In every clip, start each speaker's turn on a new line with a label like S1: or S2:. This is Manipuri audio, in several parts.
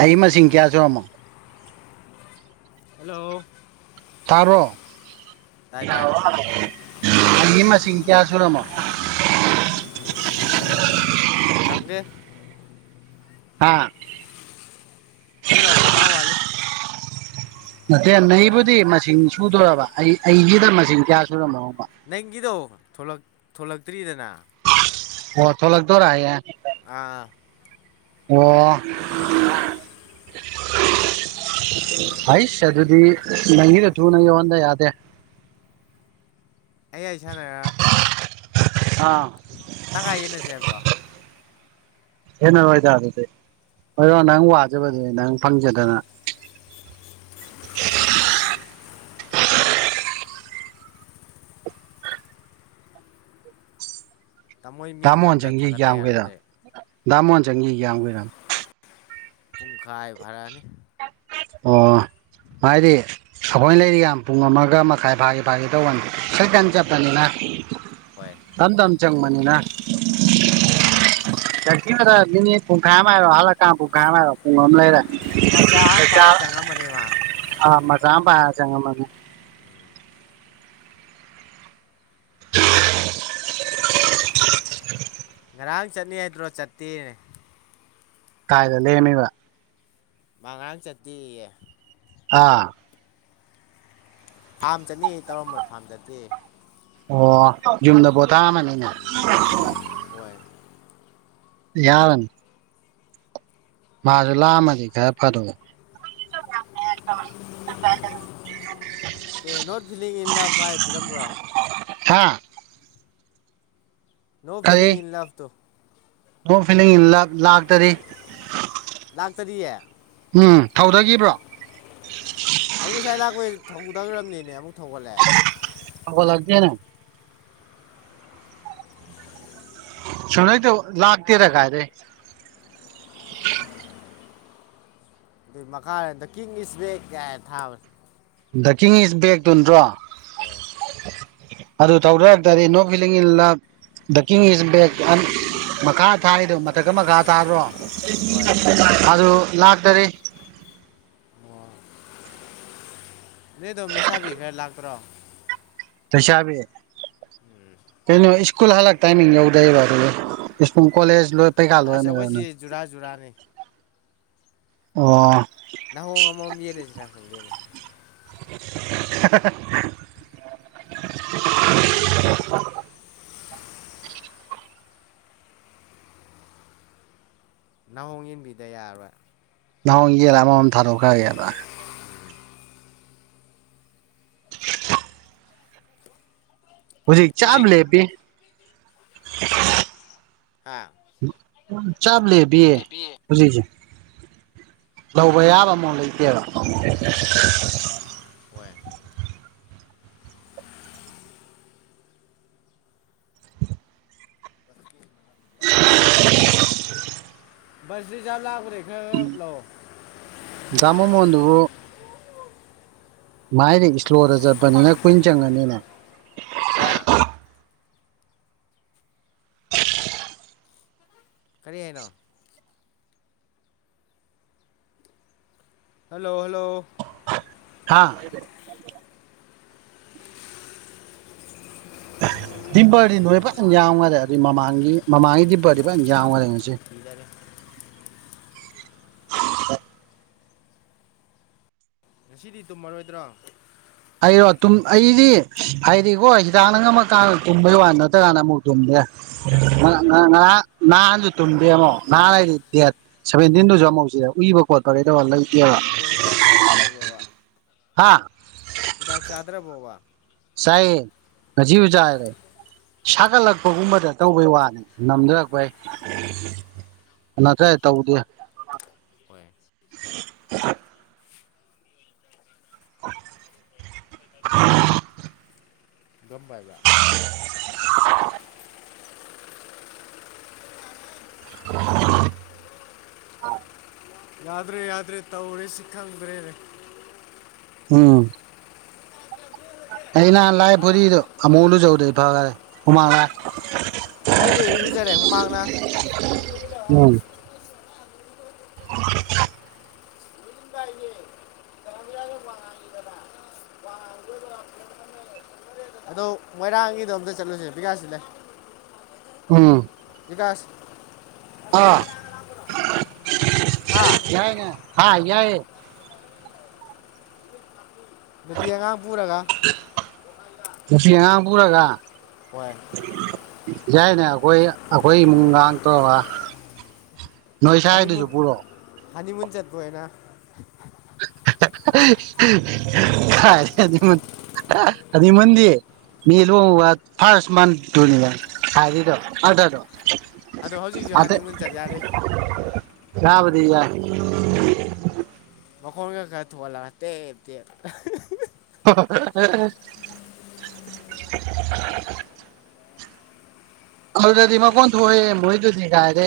S1: ꯑꯩꯒꯤ ꯃꯁꯤꯡ ꯀꯌꯥ ꯁꯨꯔꯃꯃꯣ
S2: ꯍꯜꯂꯣ
S1: ꯇꯥꯕ꯭꯭꯭ꯔꯣ
S2: ꯇꯥꯏ ꯇꯥꯏ
S1: ꯑꯩꯒꯤ ꯃꯁꯤꯡ ꯀꯌꯥ ꯁꯨꯔꯝꯃꯣ
S2: ꯈꯪꯗꯦ
S1: ꯍꯥꯥ
S2: ꯑꯩꯔꯣ ꯃꯉꯥ ꯋꯥꯠꯂꯤ
S1: ꯃꯗꯤ ꯌꯥꯝ ꯅꯕꯨꯗꯤ ꯃꯆ ꯁꯨꯗꯣꯏꯔꯕ ꯑꯩ ꯑꯩꯒꯤꯅ ꯃꯁꯤꯡ ꯀꯌꯥ ꯁꯨꯔꯃꯣ
S2: ꯅꯪꯒꯤꯗꯣ ꯊꯣꯂꯛ ꯊꯣꯂꯛꯇ꯭ꯔꯤꯗꯅ
S1: ꯑꯣ ꯊꯣꯂꯛꯇꯣꯔꯥ ꯍꯌꯦꯡ
S2: ꯑꯥ
S1: ꯑꯣ ꯍꯩꯁ ꯑꯗꯨꯗꯤ ꯅꯪꯒꯤꯗꯣ ꯊꯨꯅ ꯌꯧꯍꯟꯗ ꯌꯥꯗꯦ
S2: ꯑꯩ ꯑꯩ ꯁꯥꯟꯅꯔ
S1: ꯑꯥ
S2: ꯇꯪꯈꯥꯢ ꯌꯦꯟꯅꯁꯦ ꯍꯥꯢꯕ꯭ꯔꯣ
S1: ꯌꯦꯟꯅꯔꯣꯢꯗ ꯑꯗꯨꯗꯤ [unintelligible] ꯅꯪ
S2: ꯀꯩꯗꯧꯋꯦ
S1: ꯋꯥꯖꯦ ꯐꯖꯕꯗꯨꯅꯦ ꯅꯪ ꯐꯝꯖꯗꯅ
S2: ꯇꯥꯃꯣꯏ ꯃꯤꯡ
S1: ꯥꯃꯣꯣꯟ
S2: ꯑꯝꯇ
S1: ꯆꯪꯁꯤ
S2: ꯊꯥꯒꯠꯇ
S1: ꯀꯌꯥꯈꯔ
S2: ꯌꯥꯔꯣꯏꯗꯔꯦ
S1: ꯥꯃꯣꯣꯟ ꯆꯒꯈꯔꯝ
S2: ꯄꯨꯡꯈꯥ ꯍꯥꯏꯚꯔꯅꯤ
S1: ꯑꯣ ꯍꯥꯏꯗꯤ ꯑꯩꯈꯣꯏ ꯂꯩꯔꯤ ꯌꯥꯝ ꯄꯨꯡ ꯑꯃꯒ ꯃꯈꯥꯏ ꯐꯥꯒꯦ ꯐꯥꯒꯦ ꯇꯧꯕꯟꯗꯦ ꯁꯩꯀꯥꯟ
S2: ꯎꯝ
S1: ꯆꯠꯄꯅꯤꯅ
S2: ꯍꯣꯏ
S1: ꯌꯥꯝꯝꯗꯝ ꯆꯪꯕꯅꯤꯅ ꯆꯗ ꯃꯤꯅꯤ ꯄꯨꯡꯈꯥꯏ ꯑꯃ ꯍꯥꯏꯔꯣ ꯍꯜꯂꯛ ꯀꯥ ꯄꯨꯡꯈꯥꯏꯝꯔꯣ ꯄꯨꯡ ꯑꯃ ꯂꯩꯔ
S2: ꯃꯆꯥ ꯑꯃ ꯄꯥꯏ ꯆꯉ ꯃꯅꯦꯃ
S1: ꯄ ꯆꯉ ꯃꯅꯦ
S2: ꯉꯔꯥꯡ ꯆꯠꯅꯤ ꯍꯥꯏꯗ꯭ꯔꯣ ꯆꯠꯇꯦꯅꯦ
S1: ꯀꯥꯏꯗ ꯂꯩꯃꯤꯕ
S2: ꯃꯉꯥꯥꯡ ꯆꯠꯇꯦ
S1: ꯑꯥ
S2: ꯐꯥꯝ ꯆꯠꯅꯤ ꯇꯧꯔꯝꯕ ꯐꯥꯝ ꯆꯠꯇꯦ
S1: ꯑꯣ ꯌꯨꯝꯗ ꯄꯣꯊꯥꯝꯃꯅꯤꯅꯦ
S2: ꯍꯣꯏ
S1: ꯌꯥꯔꯅꯤ ꯃꯥꯁꯨ ꯂꯥꯛꯑꯃꯗꯤ ꯀ ꯐꯔꯒ
S2: okay not feeling in the vibe ꯄꯤꯔꯝꯕ꯭ꯔꯣ
S1: ꯍꯥꯥ
S2: ꯅꯣ ꯐꯤꯂꯤ ꯏꯟ ꯂꯚ ꯇꯣ
S1: ꯑꯣ ꯐꯤ ꯂꯥꯛꯇꯔꯤ
S2: ꯗꯥꯛꯇꯔꯤꯌꯦ
S1: ꯎꯝ ꯊꯧꯗꯈꯤꯕ꯭ꯔꯣ
S2: ꯑꯩ ꯉꯁꯥꯏ ꯂꯥꯛꯄꯣꯏ ꯊꯊꯈ꯭ꯔꯕꯅꯤꯅꯦ ꯑꯃꯨꯛ ꯊꯣꯛꯒꯠꯂꯦ
S1: ꯀꯅ ꯁꯅꯣꯏ ꯇ ꯂꯥꯛꯇꯔꯒꯥꯏꯔꯦ
S2: ꯑꯗꯨ ꯃꯈꯥ ꯏꯁꯕꯦꯛ ꯀ ꯊꯥꯕ
S1: ꯗ ꯀꯤꯡ ꯏꯁ ꯕꯦꯛ ꯇꯨ ꯅꯠꯇ꯭ꯔꯣ
S2: ꯍꯣꯏ
S1: ꯑꯗꯨ ꯇꯧꯗꯛꯇꯗꯤ ꯅꯣꯛ ꯐꯤꯂꯤꯡꯜꯗ ꯗꯀꯤꯡ ꯏꯁ ꯕꯦꯛ ꯃꯈꯥ ꯊꯥꯔꯤꯗꯣ ꯃꯊꯛꯀ ꯃꯈꯥ ꯇꯥꯕ꯭ꯔꯣ
S2: ꯍꯣꯏ
S1: ꯑꯗꯨ ꯂꯥꯛꯇꯥꯔꯦ
S2: ꯅꯗꯣꯝ ꯂꯩꯁꯥꯕꯤ ꯈꯔ ꯂꯥꯛꯇ꯭ꯔꯣ
S1: ꯄꯥꯕꯤ ꯀꯩꯅꯣ ꯁ꯭ꯀꯨꯜ ꯍꯜꯂꯛ ꯇꯥꯏꯃꯤꯡ ꯌꯧꯗꯩꯕ ꯑꯗꯨꯗꯤ ꯁ꯭ꯀꯨꯜ ꯀꯣꯂꯦꯖ ꯂꯣꯏ ꯄꯩꯈꯥ
S2: ꯑꯁ
S1: ꯂꯣꯏꯔꯝꯃꯤꯗꯅ
S2: ꯑꯩꯈꯣꯏꯁꯤ ꯖꯨꯔꯥ ꯖꯨꯔꯥꯅꯤ
S1: ꯑꯣ
S2: ꯅꯅꯥꯍꯣꯡ ꯉꯃꯝ ꯌꯦꯂꯦꯒꯦ
S1: [inaudible]
S2: ꯍꯣꯡ ꯌꯦꯟꯕꯤꯗ ꯌꯥꯔꯣꯏ
S1: ꯅꯣꯡ ꯏꯖꯦꯜ ꯑꯃꯝ ꯊꯥꯔꯣꯀꯥꯏ ꯌꯥꯗ ꯍꯧꯖꯤꯛ ꯆꯥꯕ ꯂꯩꯦ ꯄ
S2: ꯍꯥ
S1: [inaudible] ꯆꯥꯞ ꯂꯦ ꯕꯤꯌꯦ
S2: ꯀꯦꯕꯤ
S1: ꯍꯧꯖꯤꯛꯁꯦ ꯂꯧꯕ ꯌꯥꯕ ꯑꯃꯨ ꯂꯩꯇꯦꯕ
S2: ꯍꯦ
S1: [inaudible]
S2: ꯁꯗꯤ ꯆ
S1: ꯃꯃ ꯑꯗꯨꯕꯨ ꯃꯥꯏꯗꯤ ꯏꯁꯂꯣꯔꯗ ꯆꯠꯄꯅꯤꯅ ꯀꯨꯏꯟ ꯆꯪꯉꯅꯤꯅꯦ
S2: ꯍꯥꯥ ꯀꯔꯤ ꯍꯥꯏꯅꯣ ꯍꯜꯂꯣ ꯍꯜꯂꯣ
S1: ꯍꯥꯥ ꯗꯤꯝꯄꯔꯗꯤ ꯅꯣꯏ ꯐꯖꯅ ꯌꯥꯎꯉꯔꯦ ꯑꯗꯨꯏ ꯃꯃꯥꯡꯒꯤ ꯃꯃꯥꯡꯒꯤ ꯗꯤꯝꯄꯔꯗꯤ ꯐꯖꯅ ꯌꯥꯎꯉꯔꯦ ꯅꯣꯏꯁꯦ
S2: ꯏꯗꯒ
S1: [inaudible]
S2: ꯉꯁꯤꯗꯤ ꯇꯨꯝꯃꯔꯣꯏꯗ꯭ꯔꯣ
S1: ꯍꯥꯏꯔꯣ ꯑꯩꯗꯤ ꯍꯥꯏꯗꯤꯀꯣ ꯍꯤꯗꯥꯛꯅ ꯉꯝꯃꯀꯥꯟꯗ ꯇꯨꯝꯕꯩ ꯋꯥ ꯅꯠꯇ꯭ꯔꯥꯅ ꯑꯃꯨꯛ ꯇꯨꯝꯗꯦ
S2: ꯍꯤꯗꯥꯛ ꯆꯥꯈꯤꯗ꯭ꯔꯕꯣꯕ
S1: ꯅꯍꯥꯟ ꯅꯍꯥꯟꯁꯨ ꯇꯨꯝꯗꯦ ꯑꯃꯣ ꯅꯍꯥꯟ ꯍꯥꯏꯗꯤ ꯗꯦꯠ ꯁꯚꯦꯟꯇꯤꯟꯗꯨꯁꯨ ꯑꯃꯨꯧꯁꯤꯗ ꯎꯕ ꯈꯣꯠꯄ ꯀꯩꯗꯧ ꯋꯥ ꯂꯩ
S2: ꯀ ꯍꯤꯗ ꯆ ꯇ ꯑꯣꯏꯕ꯭ꯔꯣꯕꯥ
S1: ꯍꯥ
S2: ꯏꯥꯛ ꯆꯥꯗ꯭ꯔꯕꯨꯣ ꯋꯥ
S1: ꯆꯥꯏꯌꯦ ꯉꯁꯤꯁꯨ ꯆꯥꯏꯔꯦ ꯁꯥꯒꯠꯂꯛꯄꯒꯨꯝꯕꯗ ꯇꯧꯕꯩ ꯋꯥꯅꯤ ꯅꯝꯊꯔꯛꯄꯩ ꯅꯠꯇ꯭ꯔ ꯇꯧꯗꯦ
S2: ꯍꯣꯏ
S1: [inaudible] [inaudible]
S2: ꯝꯕꯥꯕ
S1: ꯑ
S2: ꯌꯥꯗ꯭ꯔꯦ ꯌꯥꯗ꯭ꯔꯦ ꯇꯧꯔꯦ ꯁꯤ ꯈꯪꯗ꯭ꯔꯦꯔ
S1: ꯎꯝ ꯑꯩꯅꯍ ꯂꯥꯏ ꯐꯔꯤꯗꯣ ꯑꯃꯨꯂꯨ ꯌꯧꯗꯦꯔꯦ ꯍꯨꯃꯥꯡꯂ
S2: ꯑꯩꯈꯣꯏꯗꯤ ꯏꯔꯨꯖꯔꯦ ꯃꯃꯥꯡꯅ
S1: ꯃꯔ
S2: ꯑꯗꯣ ꯃꯣꯏꯔꯥꯡꯒꯤꯗꯣ ꯑꯝꯇ ꯆꯠꯂꯨꯁꯦ ꯕꯤꯀꯁꯤ ꯂꯩ
S1: ꯎꯝ
S2: ꯀꯥꯂꯁ
S1: ꯑ
S2: ꯍꯥ
S1: ꯌꯥꯏꯅꯦ ꯍꯥꯏ ꯌꯥꯏ
S2: ꯗꯤꯌꯥꯒ ꯄꯔꯒ
S1: ꯉꯁꯤ ꯑꯉꯥꯡ ꯄꯨꯔꯒ
S2: ꯋꯥꯏꯟ
S1: ꯌꯥꯏꯅꯦ ꯑꯩꯈꯣꯏ ꯑꯩꯈꯣꯏ ꯏꯃꯨꯡ ꯉꯥꯡ ꯇꯧꯒ ꯅꯣꯏ ꯁ꯭ꯋꯥꯏꯗꯨꯁꯨ
S2: ꯍꯅꯤꯃꯨꯟ
S1: ꯄꯨꯔꯛꯑꯣ
S2: ꯍꯅꯤꯃꯨꯟ ꯆꯠꯄꯣꯏꯅ
S1: ꯍꯥꯏ ꯑꯗꯨꯃꯗꯤ ꯃꯤ ꯂꯨꯕ ꯐꯥꯔꯁ ꯃꯟꯅꯤ ꯍꯥꯏꯔꯤꯗꯣ ꯑꯗꯗꯣ
S2: ꯑꯗ ꯍꯧꯖꯤꯛꯁꯨ ꯍꯥꯟꯅ ꯃꯨꯟ ꯆꯠ ꯌꯥꯔꯦ
S1: ꯌꯕꯗꯤ ꯌꯥ
S2: ꯃꯈꯣꯟꯒ ꯈꯔ ꯊꯣꯛꯍꯜꯂ ꯇꯦ ꯇꯦ
S1: [unintelligible] ꯑꯗꯨꯗꯗꯤ ꯃꯀꯣꯟ ꯊꯣꯛꯑꯦ ꯃꯣꯏꯗꯨꯗꯤ ꯀꯥꯏꯔꯦ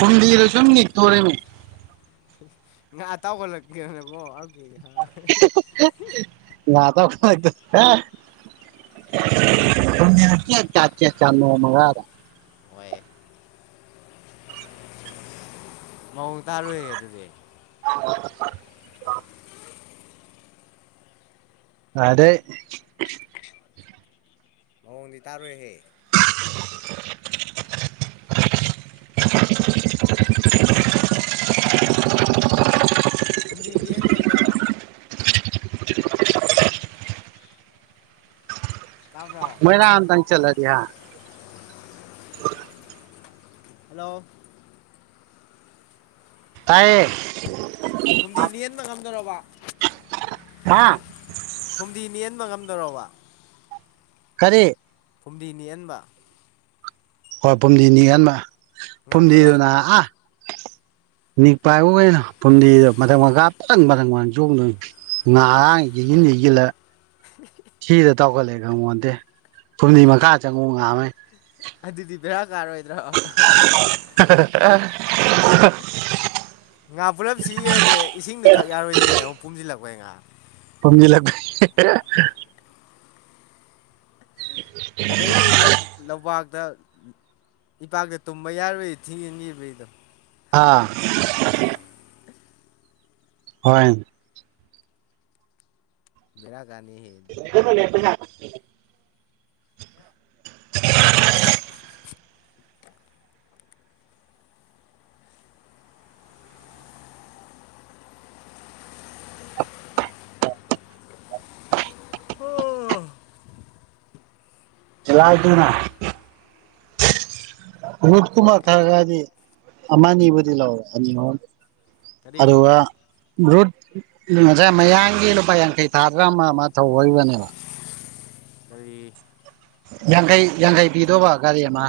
S1: ꯍꯨꯝꯗꯤꯗꯣ ꯁꯨꯝ ꯅꯤ ꯊꯣꯔꯃꯤ
S2: ꯉꯥ ꯇꯥꯎ ꯀꯣꯂꯒꯒꯣ [unintelligible]
S1: ꯆꯥꯆ ꯆ ꯃꯉꯔ [unintelligible]
S2: ꯃꯧ ꯇꯥꯔꯑꯣꯏ ꯑꯗꯨꯗꯤ
S1: [unintelligible] ꯑꯗꯦ
S2: ꯄꯣꯡꯗꯤ ꯇꯥꯔꯣꯏꯍꯦ
S1: [unintelligible]
S2: ꯍꯨꯝꯗꯤꯗꯤꯍꯟ ꯌꯥꯝꯗꯣꯏꯔ
S1: [unintelligible]
S2: ꯇꯥꯕ꯭ꯔꯣ
S1: ꯃꯣꯏꯅꯥ ꯑꯇꯪ ꯆꯂ ꯀꯌꯥ
S2: ꯍꯜꯂꯣ
S1: ꯇꯥꯏꯌꯦ
S2: ꯍꯨꯝꯗꯤ ꯅꯍꯟꯕ ꯉꯝꯗꯔꯕ
S1: ꯍꯥꯥ
S2: ꯐꯨꯝꯗꯤ ꯃꯤꯍꯟꯕ ꯉꯝꯗꯕ
S1: ꯀꯔꯤ
S2: ꯍꯨꯝꯗꯤꯅꯤꯍꯟꯕ
S1: ꯍꯣꯏ ꯄꯨꯝꯗꯤ ꯅꯤꯒꯥꯟꯃ
S2: ꯉꯝꯗꯣꯔꯕ
S1: ꯄꯨꯝꯗꯗꯨꯅ ꯑ ꯅꯤꯛ ꯄꯥꯏꯕ ꯑꯣꯏꯅ ꯐꯨꯝꯗꯤꯗ ꯃꯊꯪ ꯃꯥ ꯄꯊꯪ ꯃꯊꯪ ꯃꯊꯪ ꯆꯣꯡꯗꯣꯏ ꯉꯥꯥꯡ ꯏꯁꯤꯟ ꯏꯁꯤꯜꯂ
S2: [inaudible]
S1: ꯆꯥꯎꯈꯠꯂꯛꯑꯦ ꯈꯪꯉꯣꯟꯗꯦ ꯐꯨꯝꯗꯤ ꯃꯈꯥ ꯆꯪꯉꯨ ꯉꯥꯃꯩ
S2: ꯑꯗꯨꯗꯤ ꯄꯔꯥ ꯀꯔꯣꯏꯗ꯭ꯔꯣ
S1: [inaudible]
S2: ꯉꯥ ꯄꯨꯂꯞ ꯁꯤꯈ꯭ꯔꯗꯤ ꯏꯁꯤꯡꯗꯨ ꯊꯛ ꯌꯥꯔꯣꯏꯗꯣꯏꯅ ꯑꯃꯨꯛ ꯄꯨꯨꯝꯁꯤꯜꯂꯛꯄꯩ ꯉꯥ
S1: ꯊꯅꯤ ꯂꯦ
S2: ꯑꯗꯩ ꯂꯄꯥꯛꯥꯛ ꯑꯗ ꯏꯄꯥꯛꯇ ꯇꯨꯝꯕ ꯌꯥꯔꯣꯏ ꯏ ꯊꯤꯡ ꯏꯟꯈꯤꯕꯩꯗꯣ
S1: ꯍꯥꯥ ꯍꯣꯏ
S2: ꯕꯤꯔ
S1: ꯑꯗꯨ ꯄꯨ
S2: ꯎꯝ
S1: ꯂꯅꯥ ꯔꯨꯗꯀꯨꯃꯔ ꯊꯔꯒꯅꯤ ꯑꯃꯅꯤꯕꯗꯤ ꯂꯑꯣ
S2: ꯀꯔꯤ
S1: ꯑꯗꯨꯒ ꯔꯣꯠ ꯉꯁꯥꯏ ꯃꯌꯥꯡꯒꯤ ꯂꯨꯄꯥ ꯌꯥꯡꯈꯩ ꯊꯥꯗ꯭ꯔꯥ ꯑꯃ ꯑꯃ ꯊꯧꯔꯤꯕꯅꯦꯕ
S2: ꯑꯗꯨ
S1: ꯌꯥꯡꯈꯩ ꯌꯥꯡꯈꯩ ꯄꯤꯗꯧꯕ ꯒꯥꯔꯤ ꯑꯃ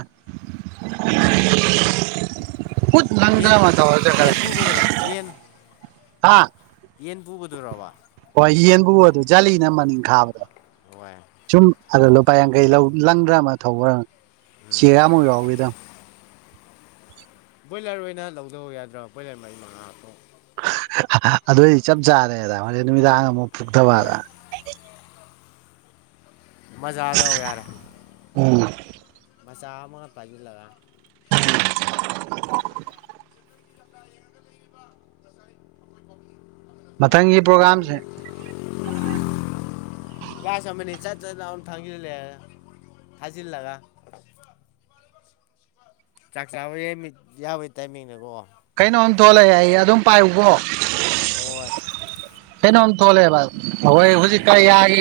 S1: ꯈꯨꯨꯠ
S2: ꯌꯦꯟ
S1: ꯅꯟꯗ꯭ꯔ ꯃꯥ ꯇꯖ ꯀ
S2: ꯌꯦꯟ ꯄꯨꯕꯗꯨꯔꯣ ꯌꯦꯟ
S1: ꯍꯥꯥ
S2: ꯌꯦꯟ ꯄꯨꯒꯗꯣꯏꯕꯥ
S1: ꯍꯣꯏ ꯌꯦꯟꯕꯨ ꯑꯗꯨ ꯖꯥꯠꯂꯤꯅ ꯃꯅꯤꯡ ꯈꯥꯕꯗꯣ
S2: ꯍꯣꯏ
S1: ꯆꯨꯝ ꯄ ꯌꯥꯡꯈꯩ ꯂꯧ ꯂꯪꯗ꯭ꯔꯥ ꯑꯃ ꯊꯧꯕ꯭ꯔ ꯆꯦꯌꯥꯃꯨꯛ ꯌꯥꯎꯋꯦꯗ
S2: ꯕꯣꯏꯂꯔ ꯑꯣꯏꯅ ꯂꯧꯗꯧꯕ ꯌꯥꯗ꯭ꯔꯥ ꯕ꯭ꯔꯣꯏꯂꯔ ꯃꯔꯤ ꯃꯉꯥꯇꯣ
S1: ꯑꯗꯨ ꯑꯩꯗꯤ ꯆꯞ ꯆꯥꯔꯦꯗ ꯍꯣꯔꯦ ꯅꯨꯃꯤꯗꯥꯡ ꯑꯃꯨꯛ ꯗꯕꯥꯗ
S2: ꯍꯣꯏ ꯃꯖꯥꯗ ꯌꯥꯔ
S1: ꯎꯝ
S2: ꯃꯆꯥ ꯑꯃꯒ ꯐꯥꯁꯤꯜꯂꯒ ꯦꯟꯗ꯭ꯔꯣꯕ ꯁꯦꯇꯒꯤ ꯃꯈꯥꯗ ꯁꯦꯇꯒꯤ ꯂꯥꯏꯌꯦꯡꯉꯒ ꯂꯩꯔꯤꯕ ꯉꯁꯥꯏ ꯑꯩꯈꯣꯏ ꯄꯣꯕꯤ
S1: ꯃꯊꯪꯒꯤ ꯄ꯭ꯔꯣꯒꯥꯝꯁꯦ
S2: ꯀꯁ ꯑꯃꯅꯤꯅꯤ ꯆꯠ ꯆꯠ ꯂꯥꯎꯅ ꯊꯥꯡꯕꯤ ꯊꯖꯤꯜ ꯂꯒ ꯆꯥꯛ ꯆ ꯌꯦ ꯌꯥꯕ ꯏ ꯇꯃꯤꯒꯣ
S1: ꯀꯩꯅꯣꯝ ꯊꯣꯛꯣꯂꯛꯑꯦ ꯑꯩ ꯑꯗꯨꯝ ꯄꯥꯏꯕꯣ
S2: ꯍꯣꯏ
S1: ꯀꯩꯅꯣꯝ ꯊꯣꯛꯂꯛꯑꯦꯕ ꯑꯩꯈꯣꯏ ꯍꯧꯖꯤꯛꯀ ꯌꯥꯏ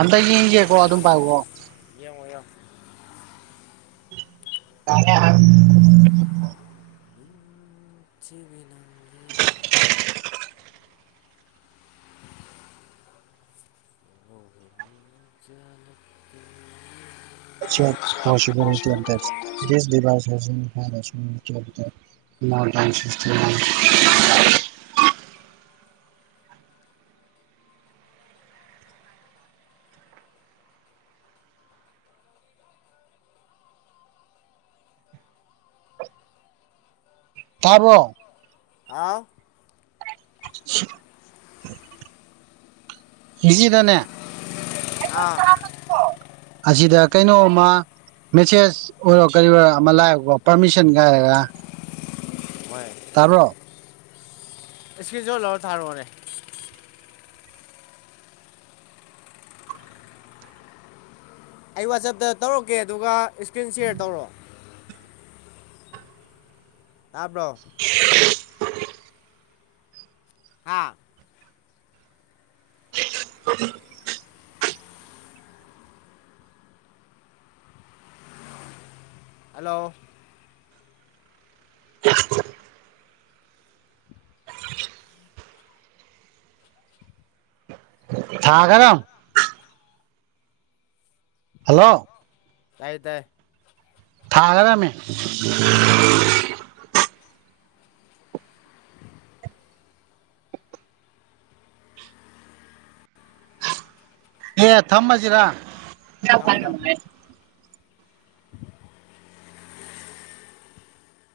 S1: ꯑꯝꯇ ꯌꯦꯡꯒꯦꯀꯣ ꯑꯗꯨꯝ ꯄꯥꯏꯕꯣ
S2: [unintelligible]
S1: [unintelligible]
S2: [unintelligible] [unintelligible]
S1: [unintelligible] [unintelligible] ꯇꯥꯕꯔꯣ
S2: [unintelligible]
S1: [unintelligible]
S2: ꯑꯥ
S1: ꯑꯁꯤꯗ ꯀꯩꯅꯣꯃ ꯃꯦꯁꯦꯁ ꯑꯣꯏꯔꯣ ꯀꯔꯤ ꯑꯣꯏꯔꯣ ꯑꯃ ꯂꯥꯛꯑꯦꯕꯀꯣ ꯄꯥꯔꯃꯤꯁꯟ ꯀꯥꯏꯔꯒ
S2: ꯍꯣꯏ
S1: ꯇꯕꯔꯣ
S2: ꯏꯁꯀꯤꯔꯤꯁꯨ ꯂꯧꯔ ꯊꯥꯔꯨꯔꯑꯣꯅꯦ ꯑꯩ ꯋꯥꯆꯞꯇ ꯇꯧꯔꯛꯀꯦ ꯑꯗꯨꯒ ꯏꯁꯀ꯭ꯔꯤꯟ ꯁꯤꯌꯔ ꯇꯧꯔꯣ ꯇꯥꯕ꯭ꯔꯣ ꯍꯥ
S1: [unintelligible]
S2: ꯍꯜꯂꯣ
S1: [unintelligible] ꯊꯥꯀꯔꯝ ꯍꯜꯂꯣ
S2: ꯇꯥꯏ ꯇꯥꯏ
S1: ꯊꯥꯒꯔꯃꯦ ꯑꯦ ꯊꯝꯃꯁꯤꯔꯥ
S2: ꯊꯝꯃꯣ ꯊꯝꯃꯣ
S1: ꯆꯄꯅꯅꯨꯡꯉ